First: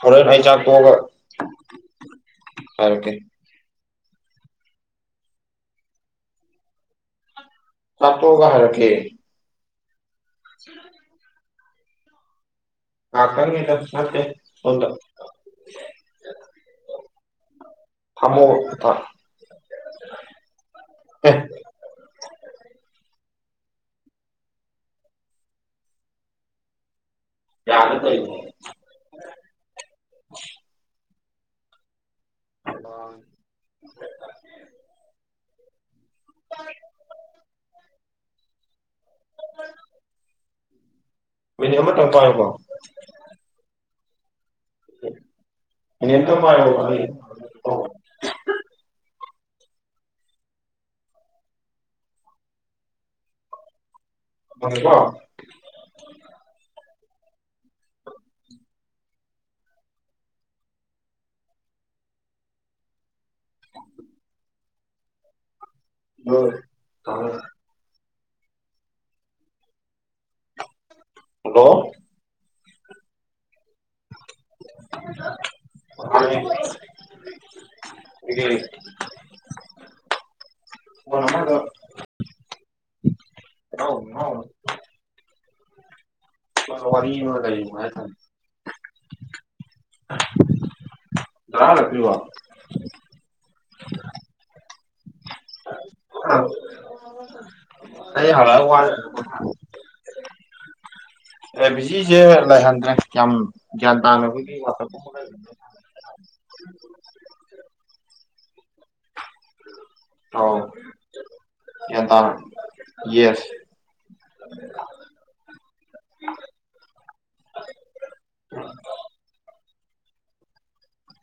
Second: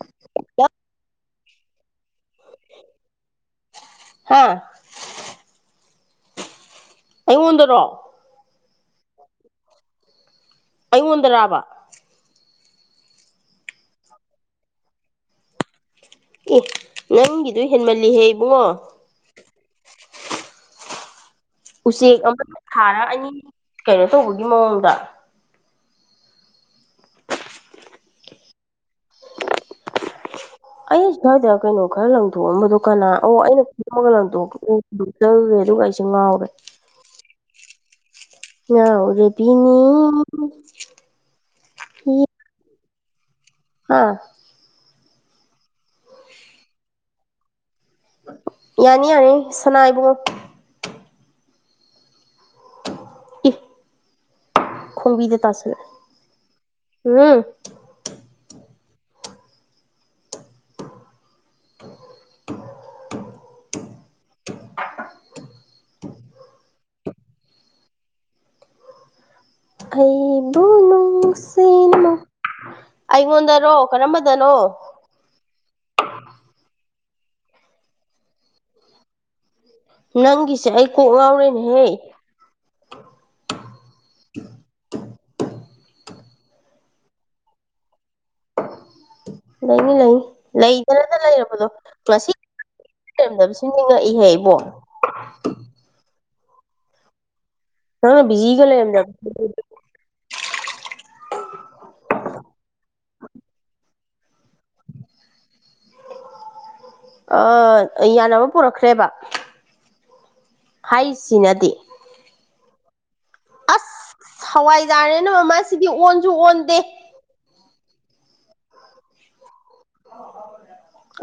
ꯐꯔ ꯍꯏ ꯆꯄꯒ ꯁꯔꯀꯦ ꯍꯥꯥ ꯑꯩꯉꯗ ꯍꯥꯇꯣꯒ ꯍꯥꯏꯔꯀꯦ ꯑꯩꯉꯣꯟꯗꯔꯥꯕ ꯀꯥ ꯀꯥꯔ ꯀꯦꯇꯠꯇꯦ ꯐꯗ ꯑꯦ ꯅꯪꯒꯤꯗꯨ ꯍꯦꯟꯃꯜꯂꯤꯍꯦ ꯏꯕꯨꯡꯉꯣ ꯎ ꯎꯆꯦꯛ ꯑꯃ ꯊꯥꯔ ꯑꯅꯤ ꯀꯩꯅꯣ ꯇꯧꯕꯒꯤ ꯃꯑꯣꯡꯗ ꯌꯥꯒ ꯑꯦ ꯁ꯭ꯋꯥꯏꯗ ꯀꯩꯅꯣ ꯈꯔ ꯂꯪꯊꯣꯛꯑꯝꯕꯗꯣ ꯀꯅꯥ ꯑꯣ ꯑꯩꯅ ꯈꯣꯝꯃꯒ ꯂꯪꯣꯛꯆꯔꯨꯒꯦ ꯑꯗꯨꯒ ꯆꯃ ꯍꯧꯔ ꯌꯥꯅꯥꯎ ꯔꯦꯕꯤꯅꯤ ꯃꯤꯅꯤꯃ ꯇꯄꯥꯃꯣ ꯍꯥꯥ ꯏꯇꯣ ꯃꯥꯔꯅꯤ ꯁꯅꯥꯏꯕꯨꯡꯉꯣ ꯏ ꯊꯝꯃꯦꯀꯣ ꯈꯝꯕꯤꯗ ꯇꯥꯁꯂ ꯎꯝ ꯍꯣꯏ ꯍ ꯑꯩꯕꯨ ꯍꯗꯣ ꯑꯩꯉꯣꯟꯗꯅꯣ ꯀꯔꯝꯕꯗꯅꯣ ꯎ ꯅꯪꯒꯤꯁꯦ ꯑꯩ ꯀꯣꯛ ꯉꯥꯎꯔꯦꯅꯦꯍꯦ ꯑꯥꯎ ꯍ ꯋꯥꯔꯤ ꯂꯩꯅꯨꯡ ꯌꯥ ꯊ ꯂꯩꯅꯤ ꯂꯩꯅꯤ ꯂꯩꯗꯅꯇ ꯗꯗꯥ ꯂꯩꯔꯕꯗꯣ ꯍꯜꯂꯛꯇ꯭ꯔꯤꯕꯣ ꯃꯁꯤ ꯂꯩꯔꯝꯗꯕꯁꯤ ꯅꯤꯡꯉꯛꯏꯍꯦ ꯏꯕꯣ ꯑ ꯅꯪꯅ ꯑꯩ ꯍ ꯕꯤꯖꯤꯒ ꯋꯥ ꯂꯩꯔꯝꯗꯕꯁꯤ ꯑꯦ ꯕꯤꯖꯤꯁꯦ ꯂꯩꯥꯏꯍꯟꯗ꯭ꯔꯦ ꯌꯥꯝꯌꯥꯝ ꯒ꯭ꯌꯥꯟ ꯇꯥꯅꯕꯒꯤ ꯑ [unintelligible] ꯌꯥꯅꯕ ꯄꯨꯔꯛꯈ꯭ꯔꯦꯕ ꯑꯧ ꯍꯥꯏꯁꯤꯅꯗꯤ ꯒ꯭ꯌꯥꯟ ꯇꯥꯅ ꯌꯦꯁ ꯑꯁ ꯍꯋꯥꯏꯖꯥꯔꯦꯅ ꯃꯃꯥꯁꯤꯗꯤ ꯑꯣꯟꯁꯨ ꯑꯣꯟꯗꯦ ꯎꯝ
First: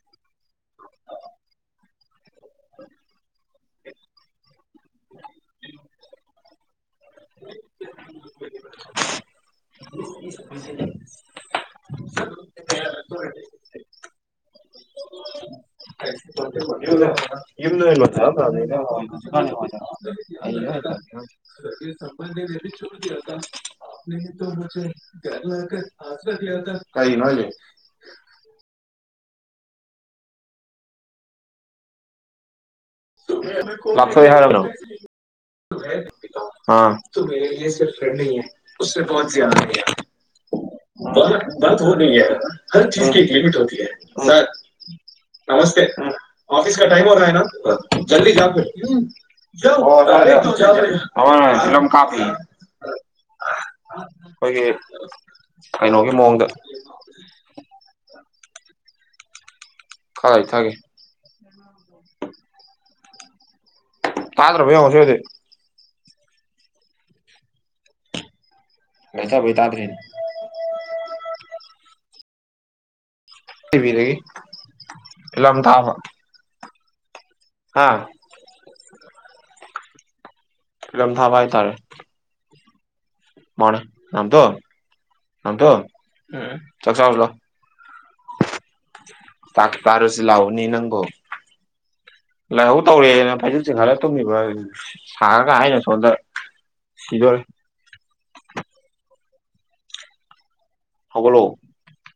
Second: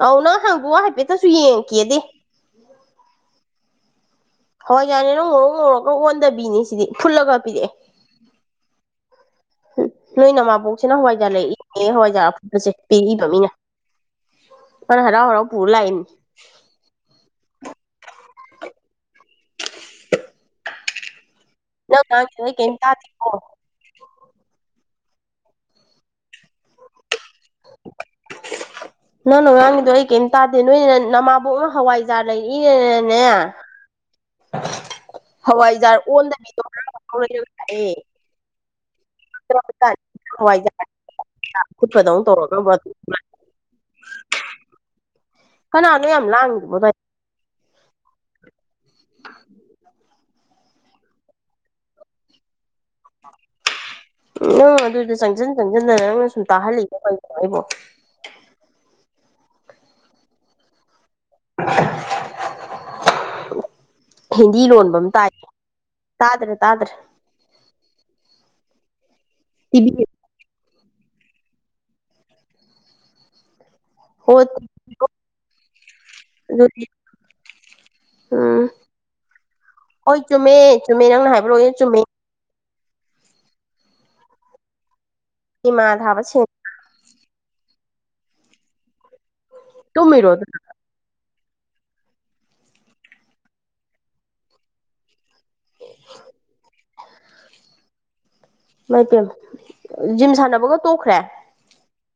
ꯑ ꯅꯪ ꯍꯪꯕ ꯍꯥꯏꯐꯦꯠꯇꯁꯨ ꯌꯦꯡꯈꯤꯦꯗꯤ ꯍꯣꯏ ꯌꯥꯅꯤ ꯅꯣ ꯉꯧꯔ ꯉꯧꯔꯒ ꯑꯣꯟꯗꯕꯤꯅꯤ ꯁꯤꯗꯤ ꯐꯨꯜꯂꯒ ꯄꯤꯔꯛꯑꯦ [unintelligible] ꯅꯣꯏ ꯅ ꯃꯥꯥꯕꯣꯛꯁꯤꯅ ꯍꯋꯥꯏꯖꯥꯔ ꯂꯩꯏꯅꯦꯦ ꯍꯋꯥꯏꯖꯥꯔ ꯑꯐꯨꯕꯁꯦ ꯄꯤꯏꯕ ꯃꯤꯅ ꯑꯗꯨꯅ ꯍꯔꯥꯎ ꯍꯔꯥꯎ ꯄꯨꯔ ꯂꯥꯛꯏꯅꯤ [unintelligible] ꯏ ꯁ ꯅꯪ ꯃꯗꯤ ꯉꯥꯡꯉꯤꯗꯣ ꯑꯩ ꯀꯩꯝ ꯍꯧꯁꯦ ꯇꯥꯗꯦꯀꯣ ꯔ ꯀ ꯅꯅꯥ ꯅꯪꯅꯣ ꯉꯥꯡꯒꯤꯗꯣ ꯑꯩ ꯀꯩꯝ ꯇꯥꯗꯦ ꯅꯣꯏꯅ ꯅꯃꯥꯕꯣꯛ ꯑꯃ ꯍꯋꯥꯏꯖꯥꯔ ꯂꯩ ꯅꯦ ꯂꯥꯞꯊꯣꯛꯑꯦ ꯍꯥꯏꯔꯕ꯭ꯔꯣ ꯍꯋꯥꯏꯖꯥꯔ ꯑꯣꯟꯗꯕꯤꯗꯣꯔꯔ ꯂꯥꯛꯑꯦ ꯦ ꯄꯣꯅꯁꯤꯌꯥꯗ ꯂꯩ ꯍꯋꯥꯏꯖꯥꯔ ꯐꯨꯠꯄꯗꯧ ꯍꯅ ꯇꯧꯔꯒꯕ ꯍꯔ ꯆꯤꯖꯀꯤ ꯂ ꯂꯤꯃꯤꯠ ꯍ ꯅꯃꯁꯦ ꯀꯅꯥꯅꯣ ꯌꯥꯝ ꯂꯥꯡꯉꯤꯗꯨꯕꯣ ꯑꯣꯐꯤꯁ ꯀ ꯑꯗꯥꯏ ꯇꯥꯏꯝ ꯑꯣꯏꯔ ꯅ ꯀꯥꯐꯤ [unintelligible] ꯎ ꯎꯪ ꯑꯗꯨꯗꯣ ꯆꯪꯁꯤꯟ ꯆꯪꯁꯤꯟꯗꯅ ꯀꯩꯅꯣꯒꯤ ꯅꯪꯅ ꯁꯨꯝ ꯃꯑꯣꯡꯗ ꯇꯥꯍꯜꯂꯤꯩꯅ ꯑꯩꯕꯣ [unintelligible] ꯐꯔ ꯊꯒꯦ ꯍꯤꯟꯗꯤ ꯂꯣꯟꯕ ꯌꯦꯡꯉꯣꯁꯤ ꯑꯃ ꯍꯧꯖꯤꯛ ꯇꯥꯏ ꯇꯥꯗ꯭ꯔꯦ ꯇꯥꯗ꯭ꯔꯦ ꯀꯩꯇꯕꯩ ꯇꯥꯗ꯭ꯔꯔꯤꯅꯤ ꯇꯤꯚꯤ ꯇꯕꯤ ꯍꯣ ꯐꯂꯝ ꯊꯥꯃ ꯑꯗꯨꯗꯤ ꯍꯥꯥ ꯎꯝ ꯍꯣꯏ ꯆꯨꯝꯃꯦ ꯆꯨꯝꯃꯦ ꯐꯤꯂꯝ ꯅꯪꯅ ꯊꯥꯕ ꯍꯥꯏꯕ ꯂꯣꯏ ꯆꯨꯝꯃꯦ ꯃꯥꯅ ꯅꯥꯎꯇꯣꯟ ꯅꯦꯎꯇꯣꯟ ꯏꯃꯥ ꯊꯥꯕ ꯁꯦꯟ ꯆꯥꯛ ꯆꯥꯎꯁꯤ ꯂꯥꯛꯑꯣ ꯇꯥꯛꯁ ꯇꯔꯨꯁꯤ ꯇꯨꯝꯃꯤꯔꯣ ꯑꯗꯨꯅ ꯂꯛꯑꯣꯅꯦ ꯅꯪꯕꯣ [inaudible] ꯂꯥꯏꯍꯧ ꯇꯧꯔꯦꯗꯅ ꯐꯩꯖꯨꯞ ꯆꯤꯡꯈꯠꯂ ꯇꯨꯝꯃꯤꯕꯗꯨꯅꯤ ꯁꯥꯔꯒ ꯑꯩꯅ ꯁꯣꯝꯗ ꯁꯤꯗꯣꯔꯦ ꯏꯃꯥꯏ ꯄꯦꯝꯃ ꯖꯤꯝ ꯁꯥꯟꯅꯕꯒ ꯇꯣꯛꯈ꯭ꯔꯦ ꯍꯧꯒꯠꯂꯣ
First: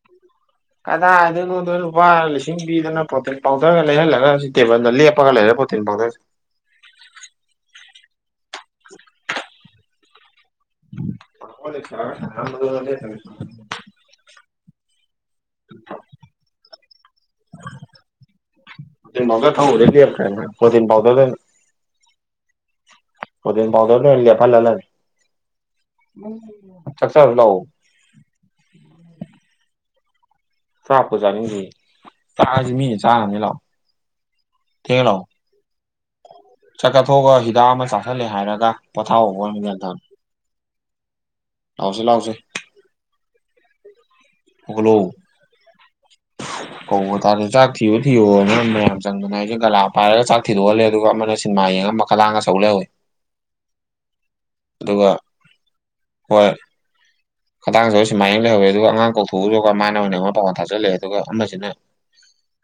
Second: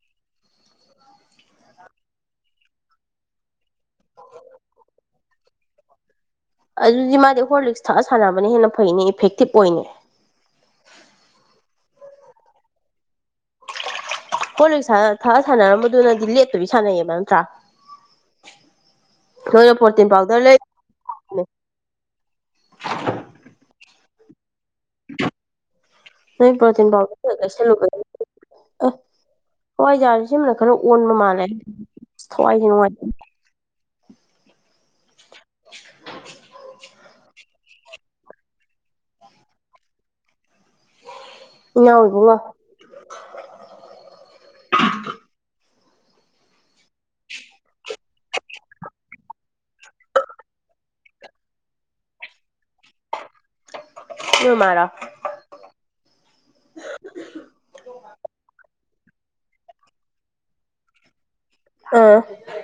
[inaudible] ꯀꯗꯥꯏꯗꯩꯅꯣꯗꯣ ꯂꯨꯄꯥ ꯂꯤꯁꯤꯡ ꯄꯤꯗꯅ ꯄ꯭ꯔꯣꯇꯤꯟ ꯄꯥꯎꯗꯔꯒ ꯂꯩꯍꯜꯂꯒ ꯇꯦꯕꯜꯗ ꯂꯦꯞꯄꯒ ꯂꯩꯔꯦ ꯄ꯭ꯔꯣꯇꯤꯟ ꯄꯥꯎꯗꯔꯁꯤ ꯑꯗꯨꯗꯤ ꯃꯥꯗꯤ ꯍꯣꯔ ꯂꯤꯛꯁ ꯊꯛꯑ ꯁꯥꯟꯅꯕꯅ ꯍꯦꯟꯅ ꯐꯩꯅꯦ ꯏꯐꯦꯛꯇꯤꯞ ꯑꯣꯏꯅꯦ ꯍꯣꯔ ꯂꯤꯛꯁ ꯊꯛꯑ ꯁꯥꯟꯅ [unintelligible] ꯍꯣꯔ ꯊꯛꯑ ꯊꯛꯑ ꯁꯥꯟꯅꯔꯝꯕꯗꯨꯅꯗꯤ ꯂꯦꯞꯇꯕꯤ ꯁꯥꯟꯅꯩꯌꯦꯕ ꯅꯠꯇ꯭ꯔꯥ ꯄ꯭ꯔꯣꯇꯤꯟ ꯄꯥꯎꯗꯔ ꯅꯣꯏꯅ ꯊꯛꯎꯕꯗꯩ ꯄ꯭ꯔꯣꯇꯤꯟ ꯄꯥꯎꯗꯔ ꯂꯦꯞꯈ꯭ꯔꯦꯅꯦ ꯄ꯭ꯔꯣꯇꯤꯟ ꯄꯥꯎꯗꯔꯒ ꯂꯩꯔꯨꯕꯅꯦ ꯄ꯭ꯔꯣꯇꯤꯟ ꯄꯥꯎꯗꯣꯔꯗ ꯑꯣꯏꯅ ꯂꯦꯞꯍꯟꯂꯗꯕꯅꯤ ꯍꯦꯛ ꯄ꯭ꯔꯣꯇꯤꯟ ꯆꯥꯛ ꯄꯥꯎꯗꯔ ꯆꯥꯔꯨ ꯂꯥꯛꯑꯣ [unintelligible] ꯍꯋꯥꯏꯖꯥꯔ ꯁꯦ ꯁꯤꯝꯅ ꯈꯔ ꯑꯣꯟꯕ ꯆꯥꯛꯄꯨ ꯃꯥꯜꯂꯦ ꯆꯥꯅꯤꯡꯗꯦ ꯊꯋꯥꯏꯁꯦ ꯅꯨꯡꯉꯥꯏꯇꯦ ꯀꯩ ꯍꯥꯏꯅꯣ [inaudible] ꯆꯥꯛ ꯆꯥꯊꯣꯛꯑꯒ ꯍꯤꯗꯥꯛ ꯑꯃ ꯆꯥꯥꯁꯜꯂꯦ ꯍꯥꯏꯔꯒ ꯄꯣꯊꯥꯔꯣ ꯒ꯭ꯌꯥꯟ ꯇꯥꯅ ꯂꯥꯛꯑꯣꯁꯦ ꯂꯥꯛꯑꯣꯁꯦ [unintelligible] ꯍꯧꯒꯠꯂꯣ [unintelligible] ꯆꯥꯛ ꯊꯤꯔꯣ ꯊꯤꯔꯣ ꯅ ꯃꯌꯥꯝ ꯃꯌꯥꯝ ꯆꯪꯗꯅ ꯑꯩꯁꯦ ꯀꯂꯥ ꯄꯥꯏꯔꯒ ꯆꯥꯛ ꯊꯤꯗꯣꯛꯍꯜꯂꯦ ꯑꯗꯨꯒ ꯑꯃꯅ ꯁꯤꯟꯃꯥ ꯌꯦꯡꯉ ꯃꯈꯂꯥꯡꯒ ꯁꯧ ꯂꯩꯍꯧꯋꯤ ꯅꯣꯏ ꯃꯥꯔꯣ ꯍꯣꯏ ꯈꯗꯥꯡꯁꯨ ꯁꯨꯃꯥꯏꯅ ꯂꯩꯍꯧꯋꯦ ꯑꯗꯨꯒ ꯑꯉꯥꯡ ꯀꯧꯊꯣꯛꯎꯔꯒ ꯃꯥꯅ ꯑꯣꯏꯅ ꯑꯩꯉꯣꯟꯗ ꯄꯥꯎꯈꯣꯟ ꯊꯥꯆꯜꯂꯑꯦ ꯑꯗꯨꯒ ꯑꯃꯁꯤꯅ ꯑꯥ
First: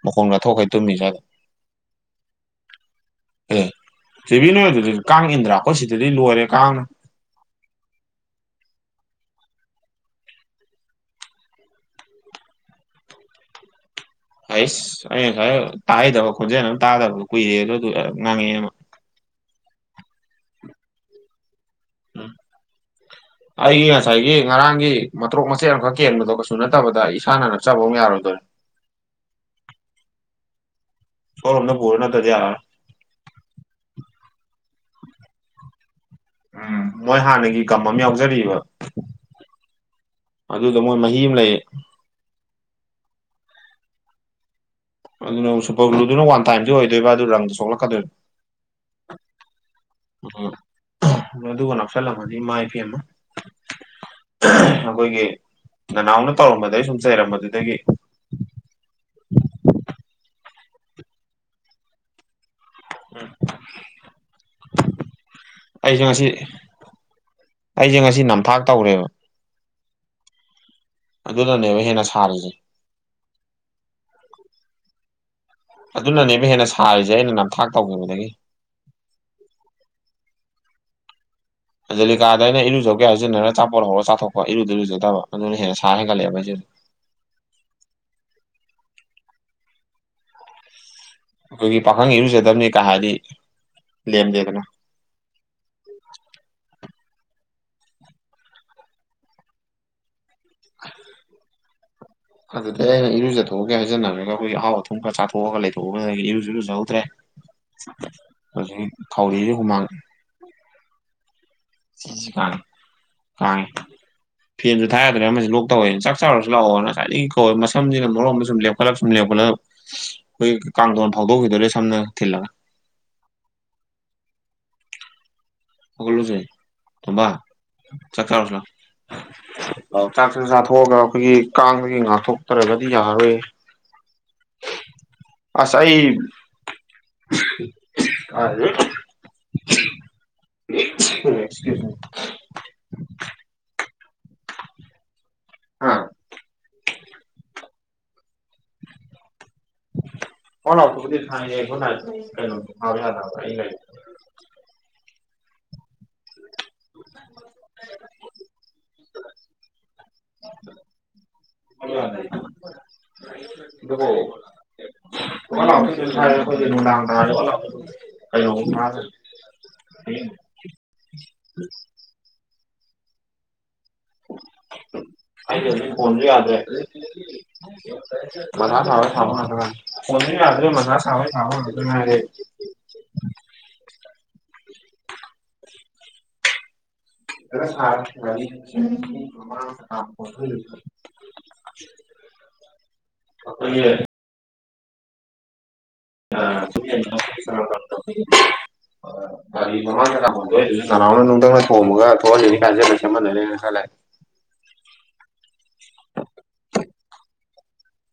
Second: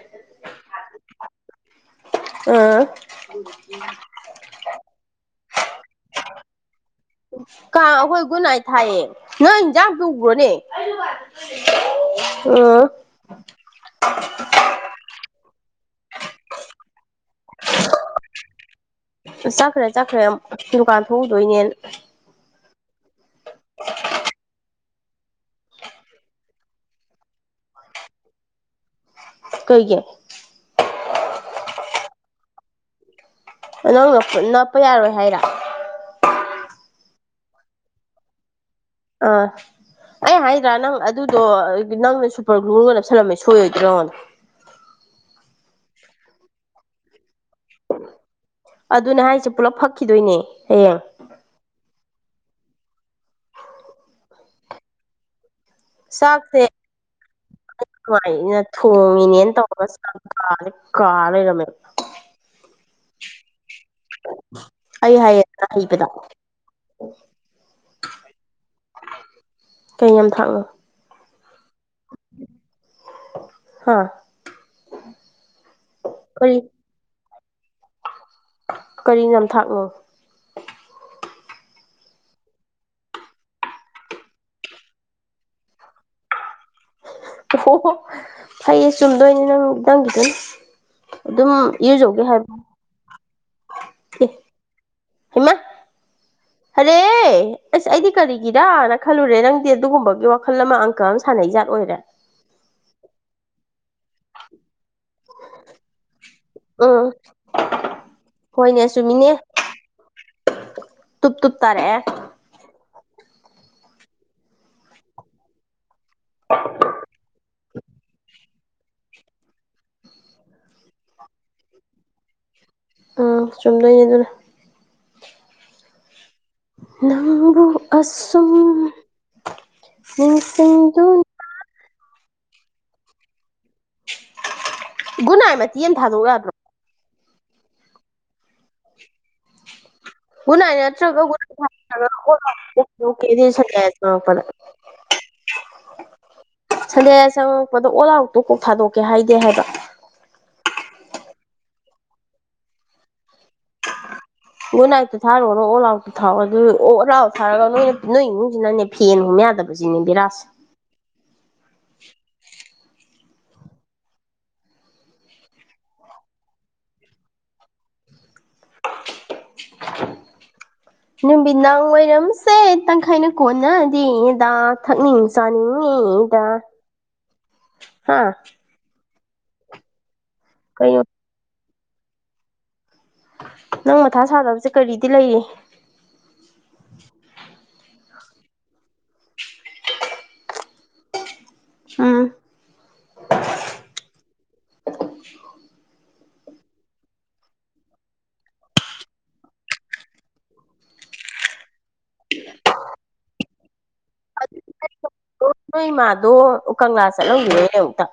ꯃꯈꯣꯡ ꯂꯥꯎꯊꯣꯛꯈꯩ ꯇꯨꯝꯃꯤꯁꯦ ꯍꯥꯏꯕ ꯑꯥ ꯑꯦ ꯇꯤꯚꯤ ꯅꯨꯡꯉꯥꯏꯇ꯭ꯔꯗꯤ ꯀꯥꯡ ꯏꯟꯗ꯭ꯔꯥ ꯑꯈꯣꯏ ꯁꯤꯗꯗꯤ ꯂꯣꯏꯔꯦ ꯀꯥꯡꯅ ꯀꯥꯡ ꯑꯩꯈꯣꯏ ꯒꯨꯠꯅꯥꯥꯏꯠ ꯊꯥꯏꯌꯦ ꯅꯣꯏ ꯏꯟꯖꯥꯡ ꯄꯨꯒ꯭ꯔꯣꯅꯦ [unintelligible] ꯎꯝ ꯍꯩꯁ ꯑꯩꯅ ꯈꯔ ꯇꯥꯍꯩꯗꯕ ꯈꯣꯟꯖꯦꯜ ꯑꯃ ꯇꯥꯗꯕꯗꯣ ꯀꯨꯏꯔꯦ ꯑ ꯑꯗꯨ ꯑꯗꯨ ꯉꯥꯡꯉꯛꯑꯦ ꯑꯃ ꯆꯠꯈ꯭ꯔꯦ ꯆꯠꯈ꯭ꯔꯦ ꯗꯨꯀꯥꯟ ꯊꯣꯛꯎꯗꯣꯏꯅꯦꯅ ꯎꯝ ꯑꯩꯒꯤ ꯉꯁꯥꯏꯒꯤ ꯉꯔꯥꯡ ꯒꯤ ꯃꯇ꯭ꯔꯣꯛ ꯃꯆꯦꯠ ꯑꯃꯈꯛ ꯀꯦꯟꯕꯗꯣ ꯀꯩꯁꯨ ꯅꯠꯇꯕꯗ ꯏꯁꯥꯅ ꯅꯞꯆꯕ ꯑꯃ ꯌꯥꯔꯣꯏꯗꯣꯏꯔꯦ ꯀꯩꯒꯤ ꯁꯣꯔꯨꯝꯗ ꯄꯨꯔꯣ ꯅꯠꯇ꯭ꯔꯗꯤ ꯌꯥꯔꯔꯣꯏ ꯅꯪꯅ ꯅꯞ ꯅꯞꯄ ꯌꯥꯔꯣꯏ ꯍꯥꯏꯔꯣ ꯎꯝ ꯃꯣꯏ ꯍꯥꯟꯅꯒꯤ ꯒꯝ ꯑꯃ ꯌꯥꯎꯖꯔꯤꯕꯥ ꯑꯥ ꯑꯩ ꯍꯥꯏꯗ꯭ꯔꯥ ꯅꯪ ꯃꯣꯏ ꯃꯍꯤ ꯑꯃ ꯑꯗꯨꯗꯣ ꯂꯩꯌꯦ ꯅꯪꯅ ꯁꯨꯄꯔ ꯒ꯭ꯂꯨꯒ ꯆꯞꯜꯂꯝꯃꯦ ꯁꯣꯏꯔꯣꯏꯗ꯭ꯔꯣꯅ ꯑꯗꯨꯅ ꯁꯨꯄꯔ ꯒ꯭ꯂꯨꯗꯨꯅ ꯋꯥꯟ ꯇꯥꯏꯝꯗꯤ ꯑꯣꯏꯗꯣꯏꯕ ꯑꯗꯨ ꯔꯪꯗꯨꯁꯨ ꯑꯗꯨꯅ ꯍꯥꯏꯁꯦ ꯄꯨꯂꯞꯛ ꯎꯝ ꯃ ꯑꯗꯨ ꯀꯅ ꯆꯜꯂꯝꯃꯅꯤ ꯏꯃꯥꯏ ꯏꯕꯤ ꯑꯃ ꯑꯩꯈꯣꯏꯒꯤ ꯅꯅꯥꯎꯅ ꯆꯥꯛꯁꯦ ꯇꯧꯔꯝꯕꯗꯩ ꯁꯨꯝ ꯆꯩꯔꯝꯕꯗꯨꯗꯒꯤ ꯅꯨꯡꯉꯥꯏꯅ ꯊꯣꯡꯉꯤꯅꯦꯅ ꯇꯧꯕꯔꯒ ꯆꯥꯛ ꯀꯥꯂꯤ ꯀꯥ ꯂꯩꯔꯝꯃꯦꯕ ꯎꯝ ꯑꯩ ꯍꯥꯏ ꯑꯩꯁꯦ ꯄ ꯉꯁꯤ ꯑꯩꯁꯦ ꯉꯁꯤ ꯅꯝꯊꯥꯛ ꯇꯧꯔꯦꯕ ꯀꯩ ꯌꯥꯝ ꯊꯥꯛꯅꯣ ꯑꯗꯨꯅꯅꯦꯕ ꯍꯦꯟꯅ ꯁꯥꯔꯤꯁꯦ ꯍꯥ ꯑꯗꯨꯅꯅꯦꯕ ꯀꯔꯤ ꯍꯦꯟꯅ ꯁꯥꯔꯤꯁꯦ ꯑꯩꯅ ꯅꯝꯊꯥꯛ ꯇꯧꯈꯤꯕꯗꯒꯤ ꯀꯔꯤ ꯅꯝꯊꯥꯛꯅꯣ ꯑꯖꯂꯤꯀꯥꯗ ꯑꯩꯅ ꯏꯔꯨꯖꯧꯒꯦ ꯍꯥꯏꯖꯤꯟꯅꯔꯒ ꯆꯆꯥꯄꯣꯠ ꯍꯧꯔ ꯆꯥꯊꯣꯛꯄ ꯏꯔꯨꯗ ꯏꯔꯨꯖꯗꯕ ꯑꯗꯨꯅ ꯍꯦꯟꯅ ꯁꯥ ꯍꯦꯟꯒꯠꯂꯛꯦꯕ ꯑꯩ ꯁꯤꯁꯤꯗꯤ ꯑꯣꯣ ꯐꯩꯌꯦ ꯆꯨꯝꯗꯣꯏꯅꯤ ꯅꯪ ꯅꯪꯒꯤꯗꯪ ꯑꯩꯈꯣꯏꯒꯤ ꯄꯥꯈꯪ ꯏꯔꯨꯖꯗꯕꯅꯤ ꯀꯥ ꯍꯥꯏꯗꯤ ꯅꯠꯇꯦ ꯂꯦꯝꯗꯦꯗꯅ ꯑꯔꯦ ꯑꯁ ꯑꯩꯗꯤ ꯀꯔꯤꯒꯤꯔꯅ ꯈꯜꯂꯨꯔꯦ ꯅꯪꯗꯤ ꯑꯗꯨꯒꯨꯝꯕꯒꯤ ꯋꯥꯈꯜ ꯑꯃ ꯑꯪꯀꯜ ꯑꯃ ꯁꯥꯟꯅꯩꯖꯥꯠ ꯑꯣꯏꯔ ꯑꯗꯨꯗ ꯑꯩꯅ ꯏꯔꯨꯖꯠꯊꯣꯛꯑꯒꯦ ꯍꯥꯏꯖꯅꯔꯒ ꯑꯩꯈꯣꯏꯒꯤ ꯑꯍꯥꯎ ꯑꯊꯨꯝ ꯈ ꯆꯥꯊꯣꯛꯑꯒ ꯂꯩꯊꯣꯛꯑꯒ ꯏꯔꯨ ꯂꯨꯖꯍꯧꯗ꯭ꯔꯦ ꯎꯝ ꯍꯣꯏꯅꯦ ꯍꯧꯖꯤꯛ ꯆꯨꯝꯃꯤꯅꯦ ꯈꯥꯎꯔꯤꯗꯤ ꯍꯨꯃꯥꯡ ꯇꯨꯞ ꯇ ꯁꯤ ꯀꯥꯏꯉꯦ ꯀꯥꯏꯉꯦ ꯐꯦꯟꯁꯨ ꯊꯥꯔꯗ꯭ꯔꯅ ꯑꯃꯁ ꯂꯣꯛ ꯇꯧꯦꯅ ꯆ ꯔ ꯆ ꯀ ꯁꯝꯁꯤꯅ ꯃꯔꯣꯗ ꯁꯨꯝ ꯂꯦꯞꯈꯠꯂꯒ ꯁꯨꯝ ꯂꯦꯞꯄꯠꯂ ꯑꯩꯈꯣꯏ ꯀꯥꯡꯊꯣꯟ ꯐꯥꯎꯗꯣꯛꯈꯤꯗꯣꯔꯦ ꯁꯝꯅ ꯊꯤꯜꯂꯒ ꯑꯥ ꯆꯨꯝꯗꯣꯏꯅꯦ ꯑꯗꯨꯅ ꯑꯒꯂꯨꯁ ꯅꯪꯕꯨ ꯆꯀꯁꯂ ꯑꯁꯨꯝ ꯆꯥꯛꯁ ꯆꯥꯊꯣꯛꯑꯒ ꯅꯤꯡꯁꯤꯡꯗꯨꯅ ꯑꯩꯈꯣꯏꯒꯤ ꯀꯥꯡ ꯑꯩꯈꯣꯏꯒꯤ ꯉꯥꯛꯊꯣꯛꯇꯔꯒꯗꯤ ꯌꯥꯔꯣꯏ ꯨꯅꯥ ꯍꯥꯏ ꯃ ꯌꯦꯟ ꯊ ꯍꯥꯏꯗꯒꯗ꯭ꯔꯣ ꯑ [unintelligible] ꯒꯟꯅꯥꯏ ꯅꯠꯇ꯭ꯔꯒ ꯒꯦ ꯃꯤ ꯑ ꯄꯅꯦ ꯁꯟꯗꯦ ꯑ ꯆꯪꯉꯛꯄꯗ ꯑꯣꯂꯥꯛꯇ ꯀꯣꯛ ꯊꯥꯗꯣꯛꯀꯦ ꯍꯥꯏꯗꯦ ꯍꯥꯏꯕ ꯐꯅꯥꯎꯇ ꯊꯥꯎ ꯌꯥꯗ ꯀ ꯑꯅꯥꯛꯇ ꯊꯔꯨꯔꯅꯣ ꯑꯣꯂꯥꯎꯇ ꯊꯥꯎꯑꯣ ꯑꯗꯨ ꯑꯣꯂ ꯂꯥꯎ ꯊꯥꯔꯒ ꯅꯣꯏ ꯅꯣꯏ ꯏꯅꯨꯡꯁꯤꯅꯅꯦ ꯐꯦꯟ ꯍꯨꯝ ꯌꯥꯗꯕꯁꯤꯅꯦ ꯕꯤꯔꯥꯁ ꯍꯣ ꯀ ꯅꯨ ꯅꯨꯃꯤꯅꯥꯎ ꯑꯣꯏꯔꯝꯁꯦ ꯇꯪꯈꯥꯏꯅ ꯀꯣꯟꯅ ꯐ ꯌꯥꯗ꯭ꯔꯦ ꯍꯥ ꯃ ꯍꯥꯁ ꯑ ꯥꯎ ꯌꯥ ꯑꯗꯨ ꯃꯖꯥ ꯀꯩꯅꯣ ꯊꯔꯦ ꯅꯪ ꯃꯊꯥ ꯁꯥꯗꯕꯁꯦ ꯀꯔꯤꯗꯤ ꯂꯩꯔꯤ ꯁꯥ ꯎꯝ ꯑꯦ [unintelligible] [unintelligible] [unintelligible] ꯅꯣꯏ ꯏꯃꯥꯗꯣ ꯎ ꯀꯪꯂꯥꯁ ꯂꯧꯒꯔ ꯑꯃꯨꯛꯇ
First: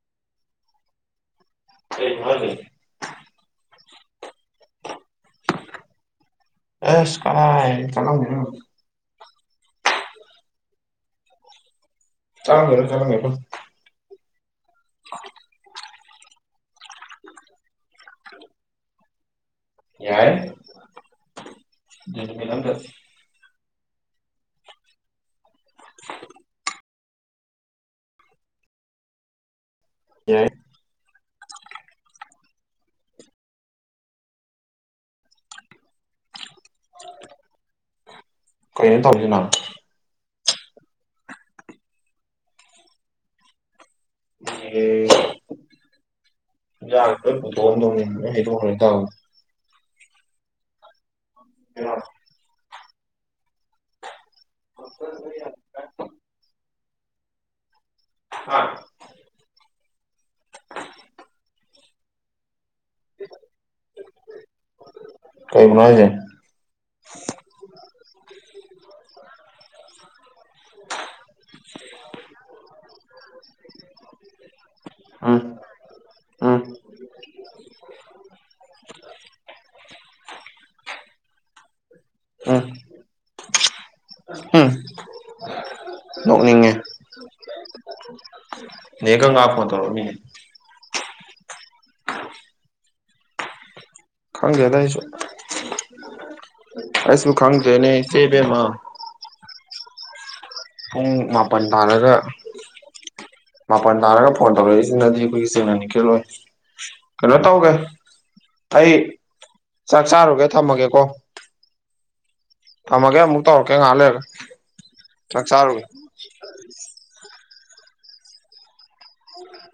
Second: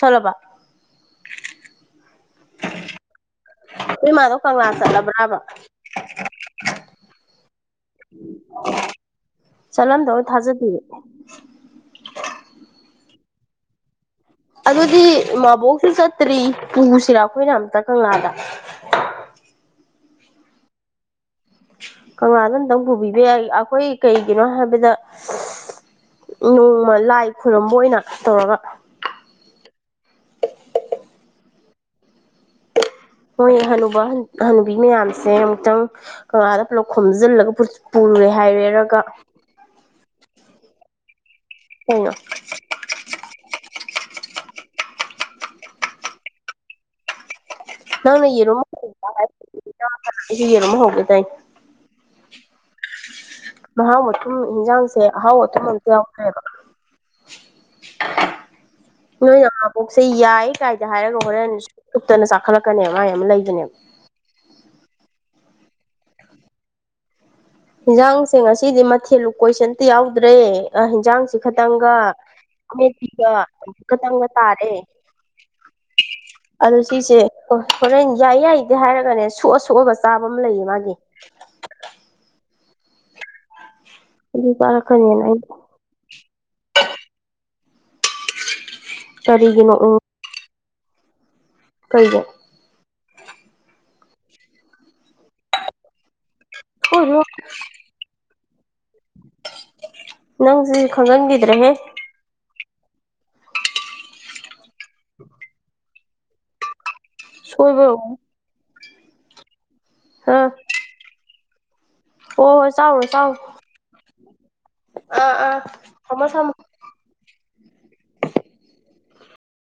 ꯁꯂꯕ [unintelligible] ꯏꯃꯥꯗꯣ ꯀꯪꯂꯥ ꯆꯠꯂꯕ꯭ꯔꯥꯕ ꯑꯁ ꯀꯔꯥꯏ ꯆꯠꯂꯝꯒꯤꯔꯣꯏ ꯆꯠꯂꯝꯗꯕ ꯊꯥꯖꯗꯤꯌꯦ [unintelligible] ꯑꯗꯨꯗꯤ ꯃꯕꯣꯛꯁꯨ ꯆꯠꯇ꯭ꯔꯤ ꯄꯨꯁꯤꯔꯥ ꯑꯩꯈꯣꯏꯅ ꯑꯝꯇ ꯀꯪꯂꯥꯗ ꯌꯥꯏ ꯀꯪꯂꯥꯗ ꯑꯝꯇꯪ ꯄꯨꯕꯤꯕ ꯌꯥꯏ ꯑꯩꯈꯣꯏ ꯀꯩꯒꯤꯅꯣ ꯍꯥꯏꯕꯗ ꯅꯣꯡꯃ ꯂꯥꯏ ꯈꯨꯔꯨꯝꯝꯕ ꯑꯣꯏꯅ ꯇꯧꯔꯒ ꯌꯥꯏ ꯍꯣꯏꯨ ꯍꯅꯨꯕꯤ ꯃꯌꯥꯝꯁꯦ ꯑꯃꯨꯛꯇꯪ ꯀꯪꯂꯥꯗ ꯄꯨꯂꯞ ꯈꯣꯝꯖꯤꯜꯂꯒ ꯄꯨꯔꯦ ꯍꯥꯏꯔꯦꯔꯒ ꯀꯩꯅꯣ ꯇꯧꯔꯤꯁꯤꯅ ꯎ ꯖꯔꯈ ꯅꯪꯅ ꯌꯦꯔ ꯑꯩꯁꯨ ꯌꯦꯔꯣꯃ ꯍꯧꯒꯦ ꯇꯥꯏ ꯑ ꯃꯍꯥꯎ ꯑꯊꯨꯝ ꯌꯦꯟꯖꯥꯡꯁꯦ ꯑꯍꯥꯎ ꯑꯊꯨꯝ ꯑꯝꯇ ꯌꯥꯎꯈ꯭ꯔꯦꯕ ꯎꯝ ꯅꯣꯏ ꯌꯥ ꯀꯣꯛꯁꯦ ꯌꯥꯏ ꯀꯥꯏꯗ ꯍꯥꯏꯔꯒ ꯍꯣꯔꯦꯟ ꯎꯨꯞꯇꯅ ꯆꯥꯛꯈꯠꯂꯛꯀꯅꯦꯕ ꯃꯥꯏ ꯑꯃ ꯂꯩꯕꯅꯦꯕ ꯀꯥꯏꯁꯦ ꯏꯟꯖꯥꯡꯁꯦ ꯉꯁꯤꯗꯤ ꯃꯊꯦꯜ ꯂꯨ ꯀꯣꯏꯁꯟꯇ ꯌꯥꯎꯗ꯭ꯔꯦ ꯌꯦꯟꯖꯥꯡꯁꯤ ꯈꯈꯤꯇꯪꯒ ꯑꯃꯦꯀꯤꯤꯒ ꯈꯇꯪꯒ ꯇꯥꯔꯦ ꯎꯝ ꯑꯗꯨꯣ ꯁꯤꯁꯦ ꯍꯣꯔꯦꯟ ꯌꯥꯏ ꯌꯥꯏꯗꯦ ꯍꯥꯏꯔꯒꯅꯦ ꯑꯁꯣꯛ ꯑꯁꯣꯛꯑꯕ ꯆꯥꯕ ꯑꯃ ꯂꯩꯌꯦ ꯃꯥꯒꯤ ꯎꯝ ꯑꯗꯨꯄꯥꯔ ꯈꯅꯤꯅ ꯏ ꯅꯣꯛꯅꯤꯡꯅꯦ ꯅꯦ ꯒꯪꯒꯥ ꯐꯟ ꯀꯔꯤꯒꯤꯅꯣ ꯇꯧꯔꯛꯑꯝꯃꯤ ꯀꯩꯗꯣ ꯈꯥꯡꯗꯦꯗꯁꯨ ꯁꯣꯏꯔꯣ ꯇꯁꯨ ꯈꯥꯡꯗ ꯅꯪꯁꯤ ꯄꯨꯡ ꯃꯥꯄꯜ ꯈꯪꯒꯟꯈꯤꯗ꯭ꯔꯦꯍꯦ ꯇꯥꯜꯂꯒ ꯃꯥꯄꯜ ꯇꯥꯔꯒ ꯐꯣꯟ ꯇꯧꯔꯛꯏꯁꯤꯅꯗꯤ ꯑꯩꯈꯣꯏꯒꯤ ꯁꯦꯡꯅꯅꯤ ꯀꯦꯜꯂꯣꯏ ꯀꯩꯅꯣ ꯇꯧꯒꯦ ꯁꯣꯏꯕ ꯑꯩ ꯆꯥꯛ ꯆꯥꯔꯨꯒꯦ ꯊꯝꯃꯒꯦꯀꯣ ꯑꯣ ꯆꯋꯣ ꯊꯝꯃꯒꯦ ꯆꯥꯎ ꯑꯃꯨꯛ ꯇꯧꯔꯛꯀꯦ ꯉꯥꯏꯍꯥꯛ ꯂꯩꯔꯒ ꯑꯥ ꯆꯥꯛ ꯑꯥ ꯆꯥꯔꯨꯒꯦ ꯊꯃꯁ